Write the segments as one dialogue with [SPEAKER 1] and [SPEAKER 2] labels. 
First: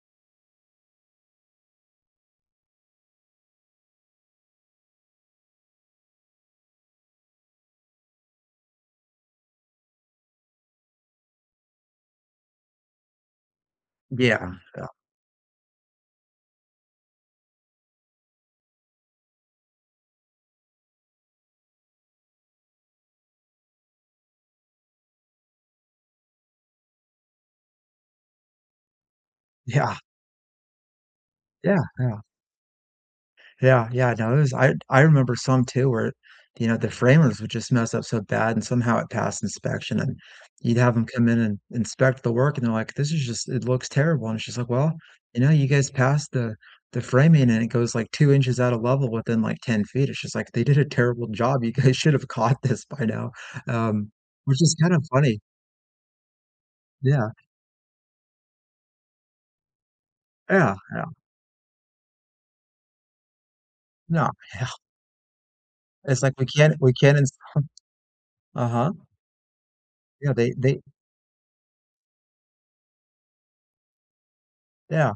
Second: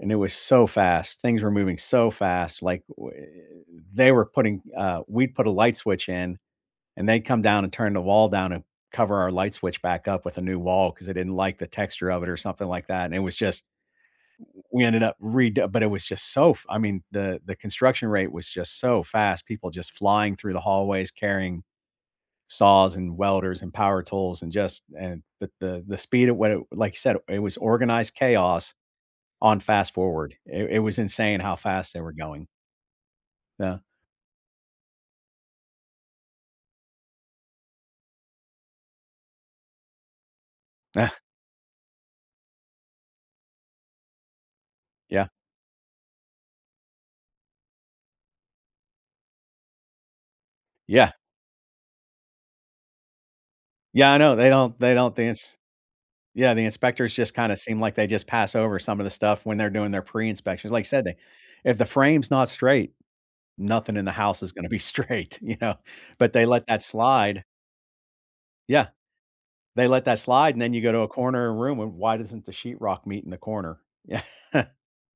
[SPEAKER 1] And it was so fast; things were moving so fast. Like, whe they were putting uh, we'd put a light switch in, and they'd come down and turn the wall down and cover our light switch back up with a new wall 'cause they didn't like the texture of it or something like that, and it was just
[SPEAKER 2] Yeah,
[SPEAKER 1] w we
[SPEAKER 2] yeah.
[SPEAKER 1] ended up redo but it was just so f I mean, the the construction rate was just so fast. People just flying through the hallways carrying saws and welders, and power tools, and just and the the the speed at what it like you said, it was organized chaos on fast
[SPEAKER 2] Yeah.
[SPEAKER 1] forward. It it was insane how
[SPEAKER 2] Yeah,
[SPEAKER 1] fast they were
[SPEAKER 2] yeah.
[SPEAKER 1] going. Yeah.
[SPEAKER 2] Yeah, yeah. No, it was I d I remember some too where, you know, the framers would just mess up so bad and somehow it passed inspection, and you'd have 'em come in and inspect the work and they're like, "This is just it looks terrible," and she's like, "Well,
[SPEAKER 1] Yeah.
[SPEAKER 2] and now you guys passed the the framing," and it goes like 2 inches out of level within like 10 feet, it's just like they did a
[SPEAKER 1] Yeah.
[SPEAKER 2] terrible job. You guys should have caught this by now." Um,
[SPEAKER 1] Yeah. I know, they
[SPEAKER 2] which is
[SPEAKER 1] don't
[SPEAKER 2] kind
[SPEAKER 1] they
[SPEAKER 2] of
[SPEAKER 1] don't the
[SPEAKER 2] funny
[SPEAKER 1] ins Yeah, the inspectors
[SPEAKER 2] Yeah.
[SPEAKER 1] just kinda seem like they just pass over some of the stuff when they're doing their pre-inspections.
[SPEAKER 2] Yeah,
[SPEAKER 1] Like, said
[SPEAKER 2] yeah.
[SPEAKER 1] they if the frame's not straight, nothing in the
[SPEAKER 2] No.
[SPEAKER 1] house is gonna
[SPEAKER 2] Hell
[SPEAKER 1] be straight, you know?
[SPEAKER 2] It's
[SPEAKER 1] But
[SPEAKER 2] like
[SPEAKER 1] they
[SPEAKER 2] we
[SPEAKER 1] let
[SPEAKER 2] can't
[SPEAKER 1] that
[SPEAKER 2] we can't
[SPEAKER 1] slide
[SPEAKER 2] install
[SPEAKER 1] Yeah.
[SPEAKER 2] Uh-huh.
[SPEAKER 1] They let that
[SPEAKER 2] You know, they
[SPEAKER 1] slide, and then
[SPEAKER 2] they
[SPEAKER 1] you go to a corner room and, "Why doesn't the sheetrock meet in the corner?"
[SPEAKER 2] Yeah,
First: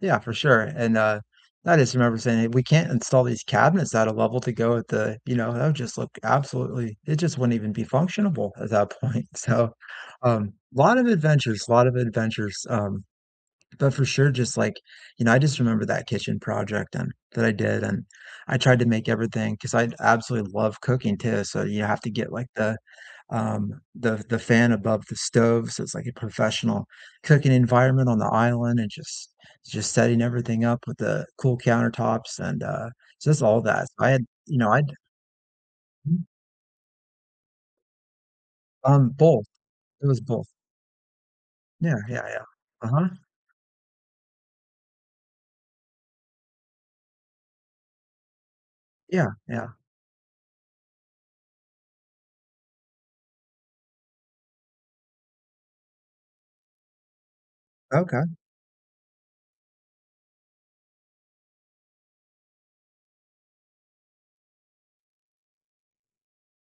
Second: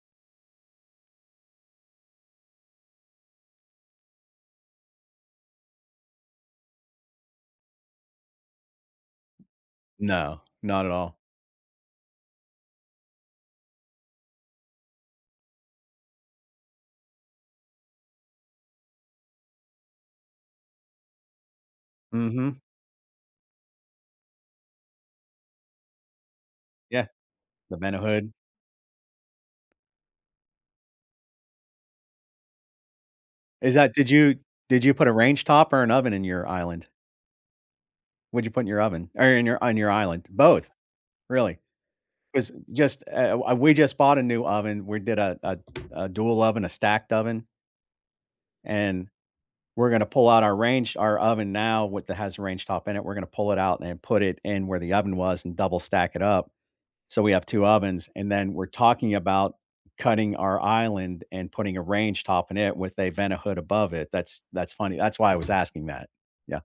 [SPEAKER 2] yeah, for sure and, uh, I just remember saying, "We can't install these cabinets at a level to go with the you know, that would just look absolutely it just wouldn't even be functionable at that point." So,
[SPEAKER 1] No.
[SPEAKER 2] um,
[SPEAKER 1] Not at
[SPEAKER 2] lot of
[SPEAKER 1] all.
[SPEAKER 2] adventures, lot of adventures, um, but for sure, just, like you know, I just remember that kitchen project and that I did and I tried to make everything 'cause I absolutely love cooking too, so you have to get, like,
[SPEAKER 1] Mhm.
[SPEAKER 2] the, um, the the fan above the stove. So, it's like a professional
[SPEAKER 1] Yeah.
[SPEAKER 2] cooking
[SPEAKER 1] The
[SPEAKER 2] environment on the
[SPEAKER 1] Vent-A-Hood?
[SPEAKER 2] island and just just setting everything up with the cool countertops and, uh, just all
[SPEAKER 1] Is
[SPEAKER 2] that.
[SPEAKER 1] that did
[SPEAKER 2] I had
[SPEAKER 1] you
[SPEAKER 2] you know,
[SPEAKER 1] did
[SPEAKER 2] I'd
[SPEAKER 1] you put a range top or an oven in your island? What'd you put in your
[SPEAKER 2] Um,
[SPEAKER 1] oven or in
[SPEAKER 2] both.
[SPEAKER 1] your on your
[SPEAKER 2] It was
[SPEAKER 1] island?
[SPEAKER 2] both.
[SPEAKER 1] Both, really.
[SPEAKER 2] Yeah, yeah, yeah.
[SPEAKER 1] 'Cause just,
[SPEAKER 2] Uh-huh.
[SPEAKER 1] eh, eh, wha we just bought a new oven. We did a a a dual oven, a stacked oven and
[SPEAKER 2] Yeah, yeah.
[SPEAKER 1] we're gonna pull out our range our oven now with that has range top in it, we're gonna pull it out and put it in where the oven was and double stack it up so we have 2 ovens, and
[SPEAKER 2] Okay.
[SPEAKER 1] then we're talking about cutting our island and putting a range top in it with a Vent-A-Hood above it. That's that's funny. That's why I was asking that. Yeah.